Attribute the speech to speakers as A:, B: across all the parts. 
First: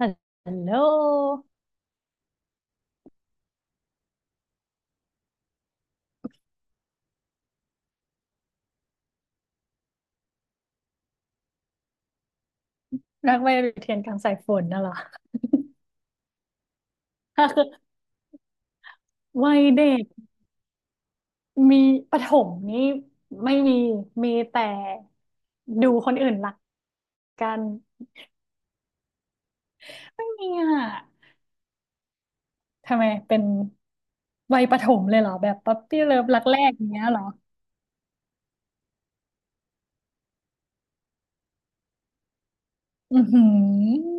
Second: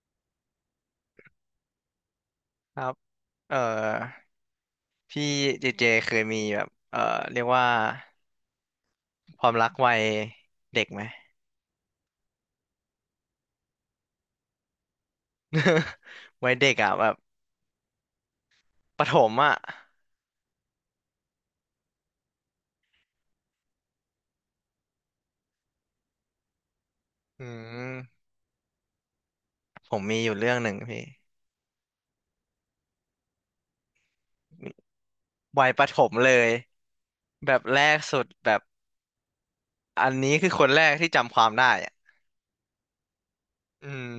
A: ฮัลโหล
B: ครับเอ่อพี่เจเจเคยมีแบบเรียกว่าความรักวัยเด็กไหม
A: นักไวเรียนกลางสายฝนน่ะเหรอ
B: วัยเด็กอ่ะแบบ
A: คือ
B: ประถม
A: วั
B: อ่ะ
A: ยเด็กมีประถมนี่ไม่มีมีแต่ดูคนอื่นรัก
B: อื
A: กัน
B: มผมมี
A: ไม่
B: อยู่
A: มี
B: เรื่องหนึ่ง
A: อ่ะ
B: พี่
A: ทำไมเป็นวัยประถมเลยเหรอแบบ
B: วัย
A: ป๊อป
B: ประถ
A: ปี้
B: ม
A: เลิฟ
B: เล
A: รัก
B: ย
A: แรกอย่างเงี้ยเหรอ
B: แบบแรกสุดแบบอันนี้คือคนแรกที่จำความได้อ่ะ
A: อือหื
B: อืม
A: อ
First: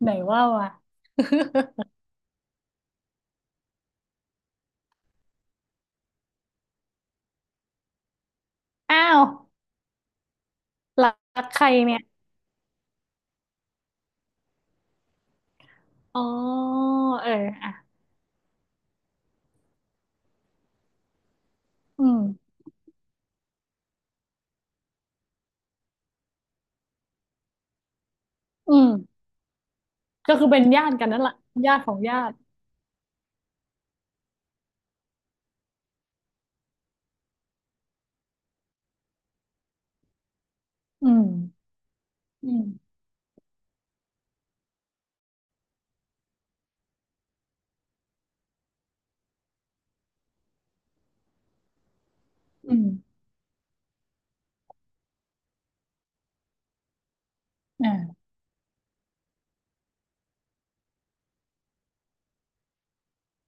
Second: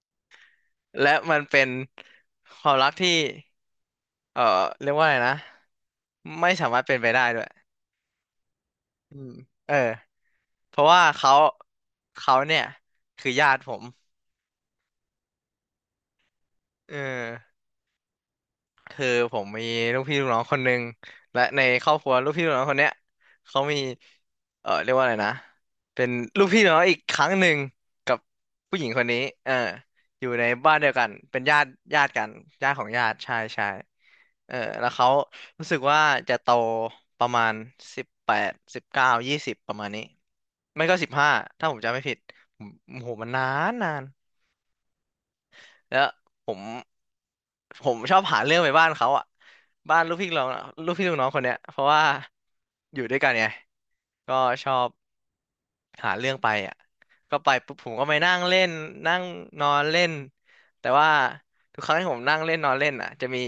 A: ไหนว่าว่ะ
B: และมันเป็น ความรักที่เอ่อเรียกว่าอะไรนะไม่สามารถเป็นไปได้ด้วย
A: อ้า
B: อื
A: ว
B: มเออเพราะว่า
A: รักใครเนี่ย
B: เขาเนี่ยคือญาติผม
A: อ๋อ
B: เออ
A: เอออ่ะ
B: คือผมมีลูกพี่ลูกน้องคนหนึ่งและในครอบ
A: อื
B: ครัว
A: ม
B: ลูกพี่ลูกน้องคนเนี้ยเขามีเออเรียกว่าอะไรนะเป็นลูกพี่ลูกน้องอีกครั้งหนึ่งกับ
A: อื
B: ผู้หญิงคน
A: ม
B: นี้เอออยู่
A: ก็
B: ใน
A: คือเป็น
B: บ้าน
A: ญา
B: เดียว
A: ติ
B: กั
A: กัน
B: น
A: นั่นแหละ
B: เป็นญาติ
A: ญาติของ
B: ญาติ
A: ญา
B: กัน
A: ติ
B: ญาติของญาติใช่ใช่เออแล้วเขารู้สึกว่าจะโตประมาณสิบแปดสิบเก้ายี่สิบประมาณนี้ไม่ก็สิ
A: อื
B: บ
A: ม
B: ห้าถ้าผมจำไม่ผิด
A: อื
B: ผม
A: ม
B: โอ้โหมันนานนาน แล้วผมผมชอบหาเรื่องไปบ้านเขาอ่ะบ้านลูกพี่ลูกน้องลูกพี่ลูกน้องคนเนี้ยเพราะว่า
A: อืม
B: อยู่ด้วยกันไงก็ชอบหาเรื่องไปอ่ะก็ไปปุ๊บผมก็ไป
A: อ่า
B: นั่งเล่นนั่งนอนเล่นแต่ว่าทุกครั้งที่ผมนั่งเล่นนอนเล่นอ่ะจะมี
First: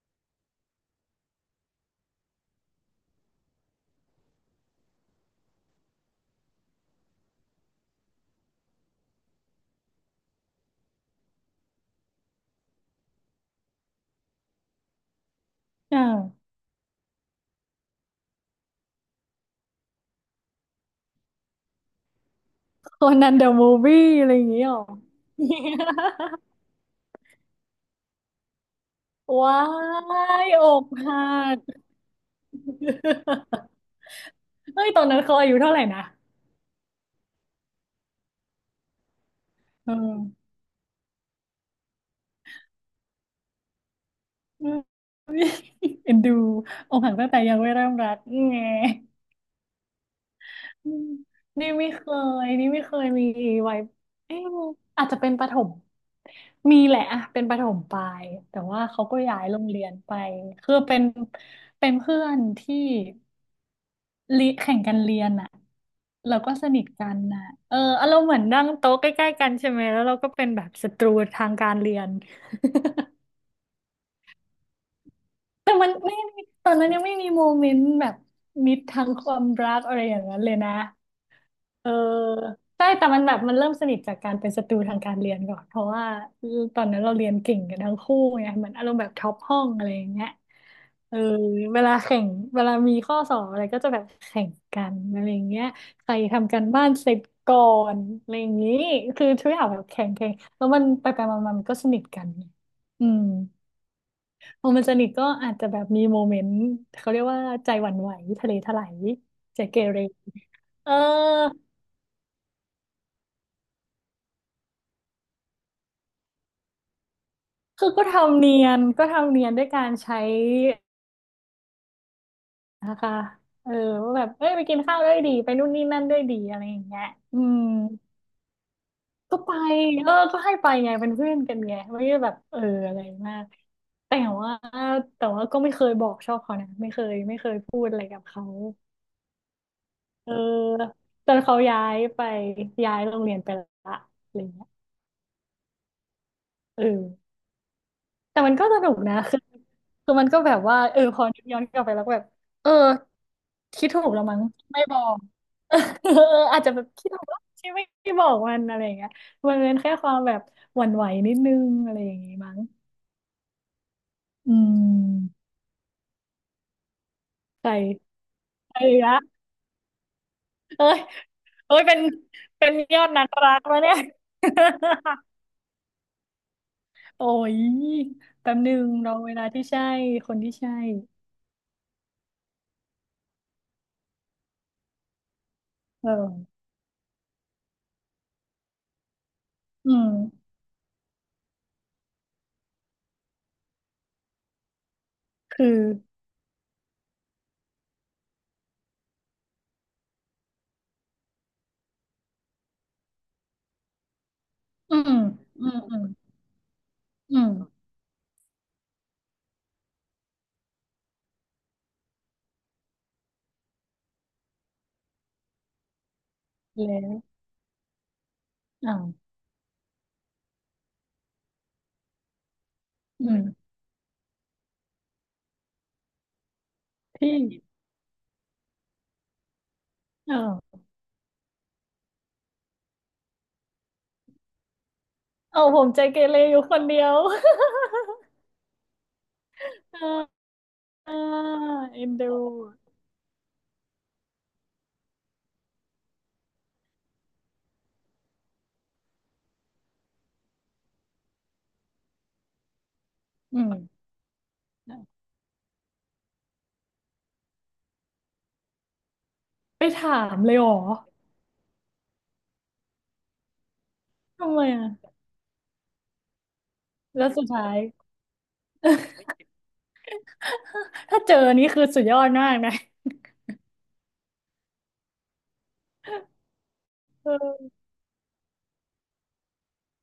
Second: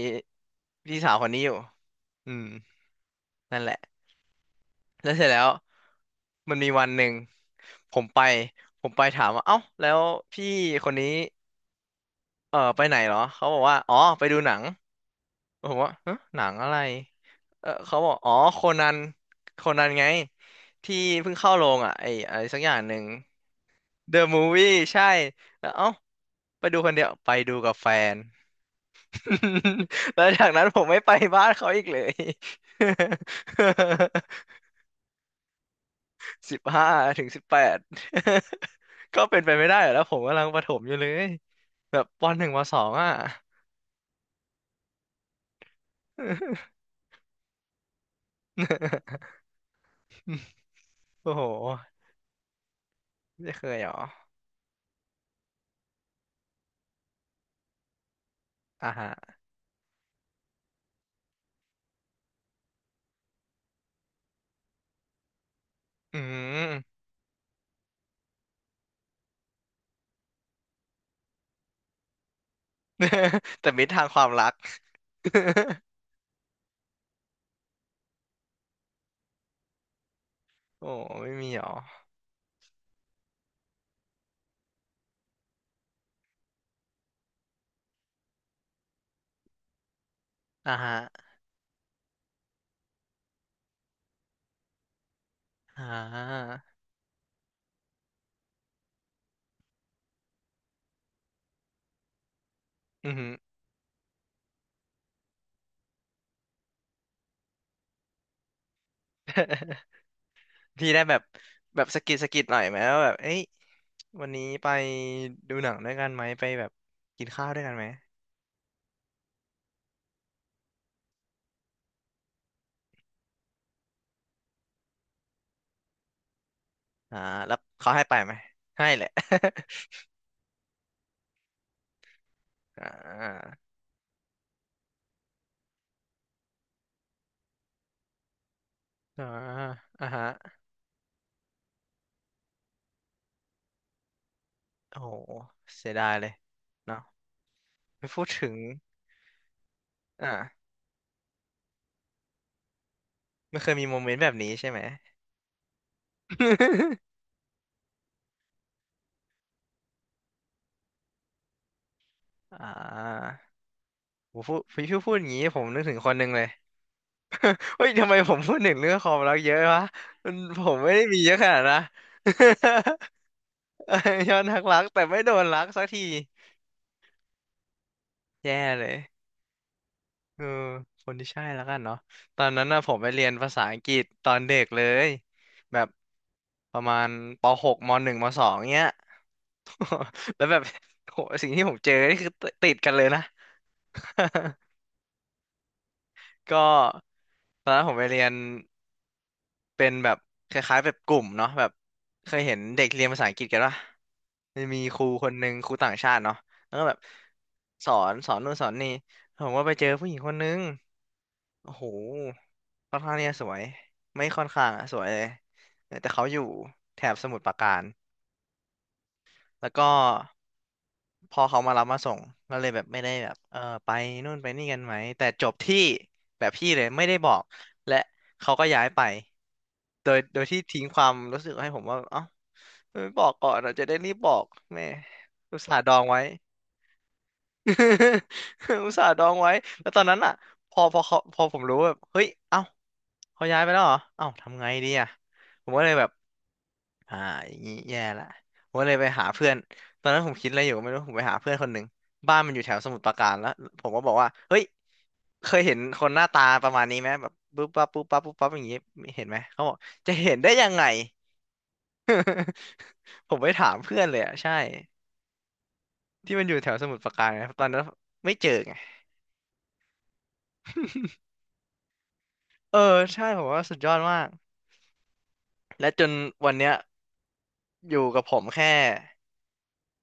B: พี่สาวคนนี้อยู่อืมนั่นแหละแล้วเสร็จแล้วมันมีวันหนึ่งผมไปผมไปถามว่าเอ้าแล้วพี่คนนี้เออไปไหนเหรอเขาบอกว่าอ๋อไปดูหนัง ผมว่า
A: อ่า
B: ฮะหนังอะไรเออเขาบอกอ๋อโคนันโคนันไงที่เพิ่งเข้าโรงอ่ะไอ้อะไรสักอย่างหนึ่
A: โค
B: ง
A: นันเดอะมูฟวี่
B: The
A: อะไรอย่างเงี้ย
B: Movie
A: หรอ
B: ใช่แล้วเอ้าไปดูคนเดียวไปดูกับแฟน
A: ว้า
B: แล้วจาก
A: ยอ
B: นั้นผม
A: ก
B: ไม่ไป
A: หั
B: บ้าน
A: ก
B: เขาอีกเลย
A: เฮ้ยตอนนั้นเขาอายุเท่าไหร่นะ
B: สิบห้าถึงสิบแปด ก็เป็นไปไม่ได้เหร
A: เอ
B: อแล้วผมกำลัง
A: อ
B: ประถมอยู่เลยแบบปหนึ่งปสองอ่ะ
A: อืมเอ็นดูอกหักตั้งแต่ยังไม่เริ่มรักไง อืม
B: โอ้โห
A: นี่ไม่เคยมี
B: ไม่เค
A: ไว้
B: ยเหรอ
A: เอ๊ะอาจจะเป็นประถมมีแหละอะเป็นประถมปลายแต่ว่า
B: อ่า
A: เขา
B: ฮะ
A: ก็ย้ายโรงเรียนไปคือเป็นเพื่อนที่ ลิแข่งกันเรียนอ่ะ
B: อื
A: เราก็สนิท
B: ม
A: กันน่ะเอออารมณ์เหมือนนั่งโต๊ะใกล้ๆกันใช่ไหมแล้วเราก็เป็นแบบศัตรูทางการเรียน
B: แต่มิตรทางความรัก
A: แต่มันไม่มีตอนนั้นยังไม่มีโมเมนต์แบบมิตรทางความรักอะไรอย่างนั้นเลยนะ
B: โอ้ไม่มีหรอ
A: เออใช่แต่มันแบบมันเริ่มสนิทจากการเป็นศัตรูทางการเรียนก่อนเพราะว่าตอนนั้นเราเรียนเก่งกันทั้งคู่ไงเหมือนอารมณ์แบบท็อปห้องอะไรอย่างเงี้ย
B: อ่าฮะ
A: เออเวลาแข่งเวลามีข้อสอบอะไรก็จะแบบแข่งกันอะไรอย่างเงี้ย
B: อ่
A: ใคร
B: า
A: ทำกานบ้านเสร็จก่อนอะไรอย่างงี้คือทุกอย่างแบบแข่งแล้วมันไปไปมามามันก็สนิทกันไงอื
B: อือ
A: ม
B: หือ
A: พอมันสนิทก็อาจจะแบบมีโมเมนต์เขาเรียกว่าใจหวั่นไหวทะเลถลายใจเก เร
B: พี่
A: เออ
B: ได้แบบแบบสะกิดหน่อยไหมว่าแบบเอ้ยวันนี้ไปดูหนังด้วยกันไหมไปแบบกินข้าวด้วยกันไหม
A: คือก็ทำเนียนด้วยการใช้นะคะเออว่าแบบเอ้ยไปกินข้าวด้วยดีไปนู่นนี่นั่นด้วยดีอะไรอย่างเงี้ย
B: อ่า
A: อื
B: แล้ว
A: ม
B: เขาให้ไปไหมให้แหละ
A: ก็ไป เออก็ให้ไปไงเป็นเพื่อนกันไงไม่ได้แบบเออ
B: อ่
A: อะไรมาก
B: า
A: แต่ว่าก็ไม่เคยบอกชอบเขานะไม่เคยพูดอะไรกับเขา
B: อ่าอ่าฮะ
A: เออจนเขาย้ายไปย้ายโรงเรียนไปละอะไรเงี้ย
B: โอ้โหเสียดายเลย
A: เอ
B: เนาะ
A: อ
B: ไม่พูด
A: แต่
B: ถึ
A: มัน
B: ง
A: ก็สนุกนะคือมันก็แบบ
B: อ่า
A: ว่าเออพอนึกย้อนกลับไปแล้วก็แบบ เออ
B: ไม่เคยมี
A: คิด
B: โม
A: ถู
B: เม
A: ก
B: นต์
A: แล้ว
B: แบบ
A: มั้ง
B: นี้ใช่ไหม
A: ไม่บอก เอออาจจะแบบคิดถูกว่าที่ไม่บอกมันอะไรอย่างเงี้ยมันเป็นแค่ความแบบหวั่นไหวนิดนึงอะไรอย่างงี้มั้ง
B: อ่าผม
A: อื
B: พี่พูดอย่างนี้
A: ม
B: ผมนึกถึงคนหนึ่งเลย
A: ใส่
B: เฮ้ย ทำไมผมพูดถึงเรื่องค
A: ละ
B: วามรักเยอะวะมันผม
A: เอ้
B: ไม่
A: ย
B: ได้มีเยอะขนาดนะ
A: เป็นยอดนักรักแล้วะเนี่ย
B: ยอดนักรัก แต่ไม่ โดนรักสักที
A: โอ้ยแป๊
B: แย่
A: บนึ
B: เล
A: ง
B: ย
A: รอเวลาที่ใช่คน
B: เออ
A: ที่ใช่
B: คนที่ใช่แล้วกันเนาะตอนนั้นน่ะผมไปเรียนภาษาอังกฤษตอนเด็กเลย แบบ
A: เออ
B: ประมาณป .6 ม .1 ม .2 เงี้ย
A: อืม
B: แล้วแบบโหสิ่งที่ผมเจอนี่คือติดกันเลยนะ
A: คือ
B: ก็ตอนนั้นผมไปเรียน เป็นแบบคล้ายๆแบบกลุ่มเนาะแบบเคยเห็นเด็กเรียนภาษาอังกฤษกันปะมันมี
A: อื
B: ครู
A: ม
B: คนหนึ่ง
A: อื
B: ครู
A: ม
B: ต่า
A: อื
B: ง
A: ม
B: ชาติเนาะแล้วก็แบบ
A: อืม
B: สอนนู่นสอนนี่ผมก็ไปเจอผู้หญิงคนนึงโอ้โหค่อนข้างเนี่ยสวยไม่ค่อนข้างอะสวยเลยแต่เขาอยู่
A: แล้
B: แถบส
A: ว
B: มุทรปราการ
A: อ้าว
B: แล้วก็พอเขามารับมาส่งก็เลยแบบไม่ได้
A: อื
B: แบบ
A: ม
B: เออไปนู่นไปนี่กันไหมแต่จบที่แบบพี่เลยไม่ได้บอ
A: ที่
B: กและเขาก็ย้ายไปโด
A: อ้า
B: ย
A: ว
B: ที่ทิ้งความรู้สึกให้ผมว่าเอ้าไม่บอกก่อนเราจะได้รีบบอกแม่อุต
A: เอา
B: ส่า
A: ผ
B: ห์
A: ม
B: ดอ
A: ใจ
B: ง
A: เก
B: ไว้
A: เรอยู่คนเดียว
B: อุตส่าห์ดองไว้แล้วตอนนั้นอ่ะ
A: อ่า
B: พอพอ
A: อ่า
B: เขาพอผมรู้แบบ
A: เอ็น
B: เฮ้ย
A: ดู
B: เอ้าเขาย้ายไปแล้วเหรอเอ้าทำไงดีอ่ะผมก็เลยแบบ อ่าอย่างงี้แย่ละผมก็เลยไปหาเพื่อนตอนนั้นผมคิดอะไรอยู่ก็ไม่รู้ผมไปหาเพื่อนคนหนึ่งบ้านมันอยู่แถวสมุทรปราการแล้ว
A: อื
B: ผมก็
A: ม
B: บอกว่าเฮ้ยเคยเห็นคนหน้าตาประมาณนี้ไหมแบบปุ๊บปั๊บปุ๊บปั๊บปุ๊บปั๊บอย่างงี้เห็นไหมเขาบอก
A: ไปถา
B: จะเห็
A: ม
B: นได้
A: เลยเห
B: ยั
A: รอ
B: งไงผมไปถามเพื่อนเลยอ่ะใช่
A: ทำไมอ่ะ
B: ที่มันอยู่แถวสมุทรปรากา
A: แล้
B: ร
A: ว
B: ไง
A: สุด
B: ตอ
A: ท้า
B: น
A: ย
B: นั้นไม่เจอไง
A: ถ้าเจอนี่คือสุดยอดมากนะ
B: เออใช่ผมว่าสุดยอดมากและจนวันเนี้ย
A: เออ
B: อยู่กับผมแค่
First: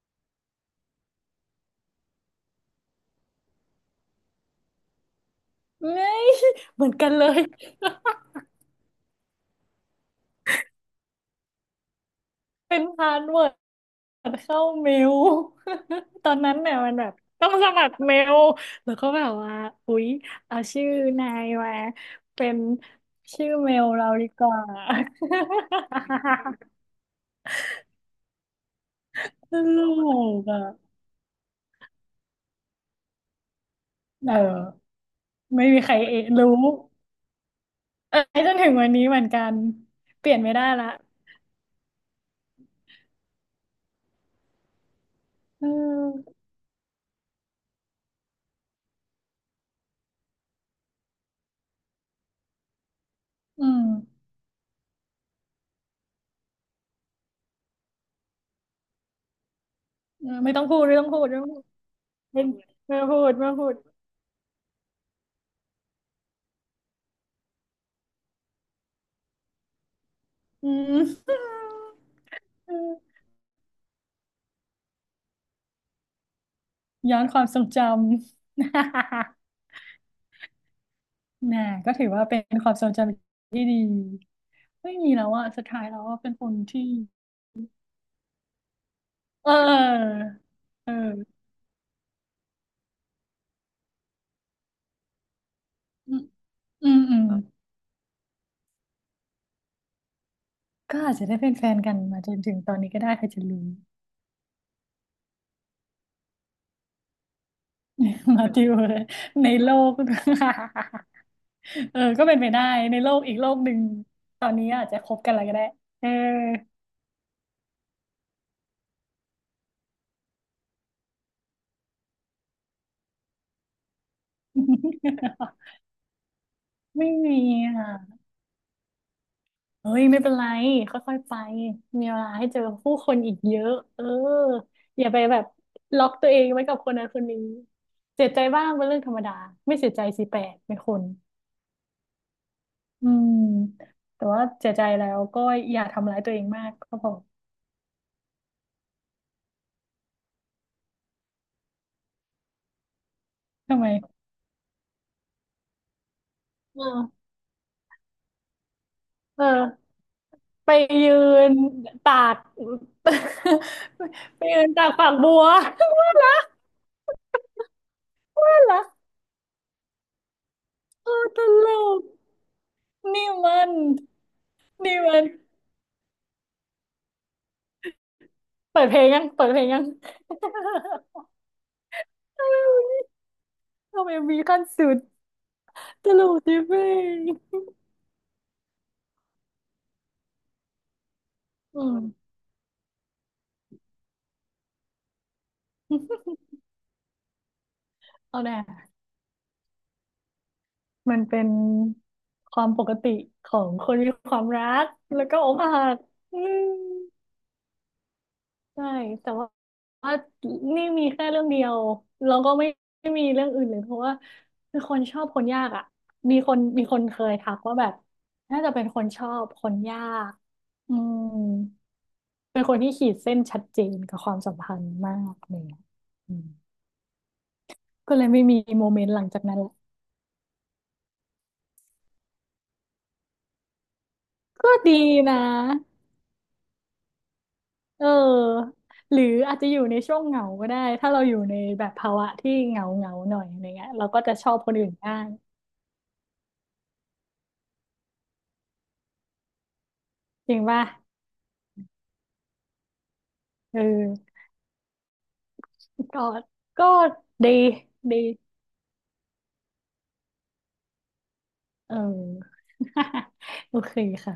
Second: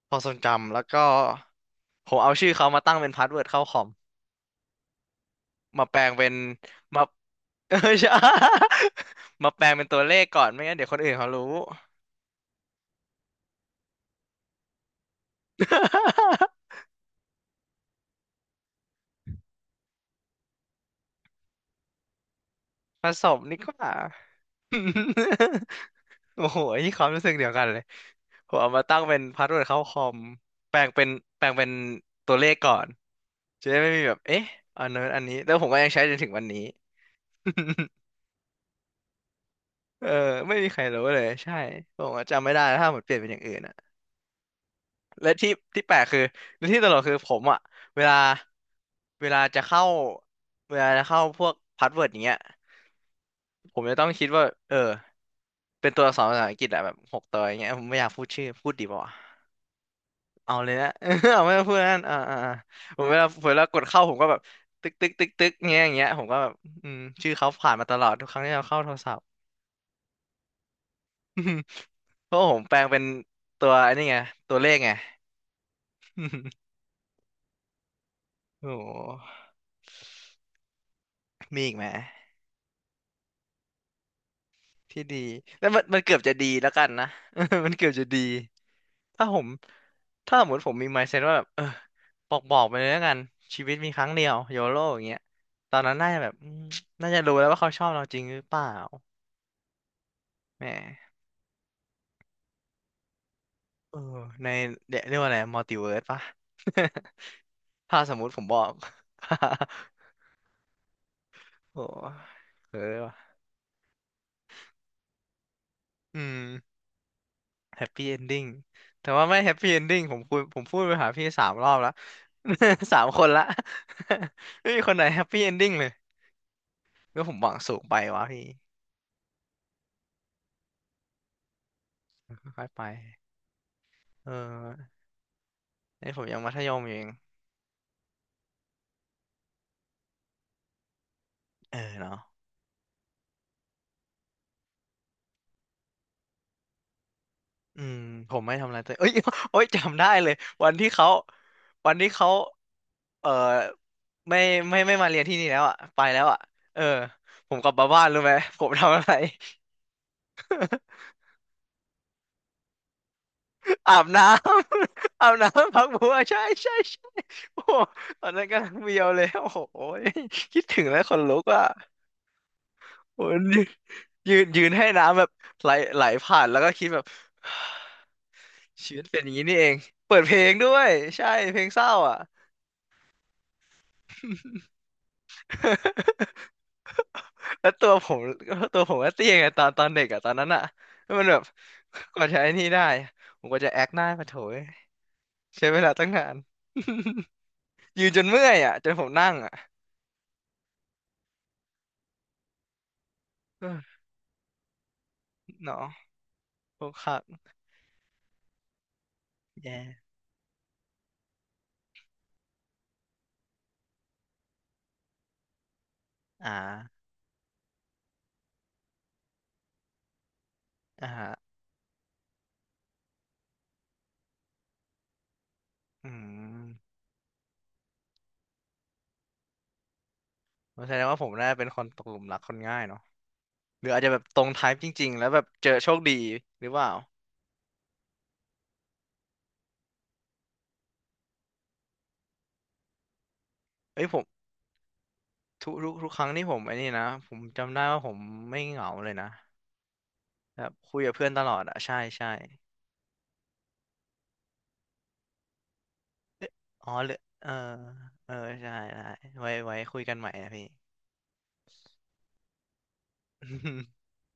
B: ความทรงจำแล้วก็ผมเอาชื่อเขามาตั้งเป็นพาสเวิร์ดเข้าคอม มา แปลง
A: ไม่
B: เป็น
A: เหมือน
B: มา
A: กันเลย
B: เออ ใช่ มาแปลงเป็นตัวเลขก่อนไม่งั้นเดี๋ยวคนอื่นเขารู้
A: เป็นพาสเวิร์ด สมัครเข้าเมล ตอนนั้นเนี่ยมันแบบต้องสมัครเมลแล้วก็แบบว่าอุ๊ยเอาชื่อนายมาเป็น
B: ผสม
A: ชื่อ
B: นี่ก
A: เมล
B: ว่า
A: เราดีกว่า
B: โอ้โหนี่ความรู้สึกเดียวกันเลยผมเอามาตั้งเป็นพาส
A: ต
B: เวิร์ดเข้า
A: ล
B: คอม
A: กอ่ะ
B: แปลงเป็นแปลงเป็นตัวเลขก่อนจะได้ไม่มีแบบ
A: เออ
B: เอ๊ะอันนั้นอันนี้แล้วผ
A: ไม่
B: มก็
A: มี
B: ยั
A: ใค
B: ง
A: ร
B: ใช้จน
A: เอะ
B: ถึงวัน
A: รู้
B: นี้
A: เอ อจนถึงวันนี้เหมือนกัน
B: เออ
A: เปลี่ยนไม่
B: ไม่
A: ได้
B: มีใคร
A: ละ
B: รู้เลยใช่ผมก็จำไม่ได้แล้วถ้าผมเปลี่ยนเป็นอย่างอื่นอะ และที่
A: เอ
B: ที่แปลกคือ
A: อ
B: และที่ตลกคือผมอ่ะเวลาเวลาจะเข้าเวลาจะเข้าพวกพาสเวิร์ดอย่างเงี้ย
A: อื
B: ผ
A: ม
B: มจะต้องคิดว่าเออเป็นตัวอักษรภาษาอังกฤษอะแบบหกตัวอย่างเงี้ยผมไม่อยากพูดชื่อพูดดีป่าวะ
A: เออไม่
B: เอา
A: ต้อง
B: เลย
A: พูด
B: นะ
A: ไม่ต้องพูด
B: เอาไม่ต้องพูดนั่น
A: ไม่
B: ผม
A: พูด
B: เวลากดเข้าผมก็แบบตึกตึกตึกตึกเงี้ยอย่างเงี้ยผมก็แบบชื่อเขาผ่านมาตลอดทุกครั้งที่เราเข้าโทรศัพท์
A: อืม
B: เพราะผมแปลงเป็น ตัวไอันนี้ไงตัวเลขไง
A: ย้อนความทรงจ
B: โอ้โห
A: ำ แน่ะ
B: มีอีกไหม
A: ก็ถือว่าเป็นความทรงจำที่ดีไม่
B: ที่
A: มี
B: ดี
A: แล้วอะสุ
B: แล้
A: ด
B: วมั
A: ท้า
B: น
A: ย
B: มั
A: แล้
B: น
A: ว
B: เกือ
A: ว่า
B: บ
A: เป็
B: จะ
A: นค
B: ดี
A: น
B: แล้วกัน
A: ที่
B: นะ มันเกือบจะดี ถ้าผม
A: เออ
B: ถ้าสมมติผมมี
A: เ
B: mindset ว่า
A: ออ
B: แบบเออบอกไปเลยแล้วกัน ชีวิตมีครั้งเดียวโยโ o อย่างเงี้ยตอนนั้นน่า
A: อื
B: จะ
A: ม
B: แบบอืม
A: อืม
B: น่าจะรู้แล้วว่าเขาชอบเราจริงหรือเปล่าแหม
A: ก็อาจจะได้เป็นแฟนกันมาจนถึงตอนนี้ก็ได้ใครจะรู้
B: เออในเรียกว่าอะไรมัลติเวิร์สปะ ถ้าสมมติ ผ
A: มา
B: มบอ
A: ติ
B: ก
A: วเลยใน โลก
B: โอ้
A: เออก็เป็นไปได้
B: เออ
A: ในโลก
B: ว่ะ
A: อีกโลกหนึ่งตอนนี้อาจจะคบกันอะไรก็ได้เออ
B: อืม แฮปปี้เอนดิ้งแต่ว่าไม่แฮปปี้เอนดิ้งผมคุยผมพูดไปหาพี่สามรอบแล้ว สามคนละ ไม่มีคนไหนแฮปปี้เอนดิ้ง เลย
A: ไม่
B: ก็ผ
A: มี
B: มหวัง
A: อ
B: สูงไปวะ
A: ่ะ
B: พี่
A: เฮ้ยไม่เป็นไรค่อยๆไปมีเวลาให้เจอ
B: ค่อยๆไป
A: ผู้คนอีกเยอะเออ
B: เออ
A: อย่าไปแบบล็
B: ไอ้
A: อก
B: ผม
A: ตัว
B: ยั
A: เอ
B: ง
A: ง
B: มัธ
A: ไว้
B: ย
A: กับ
B: ม
A: ค
B: อยู่
A: น
B: เอ
A: นั้
B: ง
A: นคนนี้เสียใจบ้างเป็นเรื่องธรรมดาไม่เสียใจสิแปลกไม่คน
B: เออเนาะ
A: อืมแต่ว่าเสียใจแล้วก็อย่าทำร้ายตัวเองมากก็พอ
B: อืมผมไม่ทำอะไรแต่เอ้ย โอ้ย จำได้เลยวันที่เขาวันที่เขา เออ
A: ทำไม
B: ไม่ไม่ไม่มาเรียนที่นี่แล้วอ่ะไปแล้วอ่ะ
A: เ
B: เออ
A: ออ
B: ผมกลับมาบ้านรู้ไหม ผมทำอะไร
A: เออไปยืนตาก
B: อา บน้ำ
A: ไปยืนตากฝัก
B: อา
A: บั
B: บ
A: ว
B: น้ำพัก บั
A: ว่า
B: ว
A: ละ
B: ใช่ใช่ใช่โอ้โหตอนนั้น
A: ว่า
B: กำลัง
A: ละ
B: เบียวเลยโอ้โหยคิดถึงแล้วข
A: โอ้
B: นลุ
A: ต
B: กอ่ะ
A: ลก
B: โอ้
A: นี่
B: ย
A: มัน
B: ยืนให้
A: นี่
B: น้ำ
A: มั
B: แบ
A: น
B: บไหลไหลผ่านแล้วก็คิดแบบ
A: เปิ ด
B: ชี
A: เพ
B: วิ
A: ล
B: ต
A: ง
B: เป็
A: ยั
B: น
A: ง
B: อย่าง
A: เปิ
B: นี้
A: ด
B: นี่
A: เพล
B: เอ
A: ง
B: ง
A: ยัง
B: เปิดเพลงด้วยใช่เพลงเศร้าอ่ะ
A: ทำไม มีขั้นสุดตลก ดิบเอง
B: แล้วตัวผมก็เตี้ยไงตอนเด็กอ่ะตอนนั้นอ่ะแล้วมันแบบ
A: อื
B: กว่า
A: ม
B: จะไอ้นี่ได้ผมก็จะแอคหน้ามาโถยใช้เวลาตั้งนาน ยืนจน
A: เอา
B: เมื่อ
A: แน่
B: ยอ่ะจนผมนั่งอ่ะ
A: มันเป็นความปกติขอ งคน
B: เออ
A: มีความรักแล้วก็อก
B: เนาะ
A: หักอืม
B: พวกครับ
A: ใช่แต่ว่า
B: แย่
A: ว่านี่มีแค่เรื่องเดียวแล้วก็ไม่มีเรื่องอื่นเลยเพราะว่าคือคนชอบคนยากอ่ะมีค
B: อ่า
A: นเคยทักว่าแบบน่าจะเป็นคนชอบคนยากอื
B: อ่า
A: ม
B: ฮะ
A: เป็นคนที่ขีดเส้นชัดเจนกับความสัมพันธ์มากเลยอะ
B: อื
A: อืม
B: ม
A: ก็เลยไม่มีโมเมนต์หลังจากนั้นละ
B: แสดงว่าผมน่าเป็นคนตกหลุมรักคนง่ายเนาะหรืออาจจะแบบตรงไท
A: ก็
B: ป์จ
A: ดี
B: ริงๆแล้ว
A: นะ
B: แบบเจอโชคดีหรือเปล่า
A: เออหรืออาจจะอยู่ในช่วงเหงาก็ได้ ถ้าเราอยู่ในแบบภาวะที่เหงาเหงาหน่อยอะไรเงี้ย
B: เอ้
A: เรา
B: ยผ
A: ก็
B: ม
A: จะชอบคนอื่นง้าง
B: ทุกครั้งที่ผมไอ้นี่นะผมจำได้ว่าผมไม่เหงาเลยนะ
A: จริ
B: แบ
A: ง
B: บ
A: ป่ะ
B: คุยกับเพื่อนตลอดอะใช่ใช่
A: เออก็
B: เอ๊ะ
A: ก็
B: อ๋อเหรือเอ
A: ดี
B: อ
A: ดี
B: เออใช่ได้ไว้คุยกันใหม่นะพี่
A: เออ โอเคค่ะ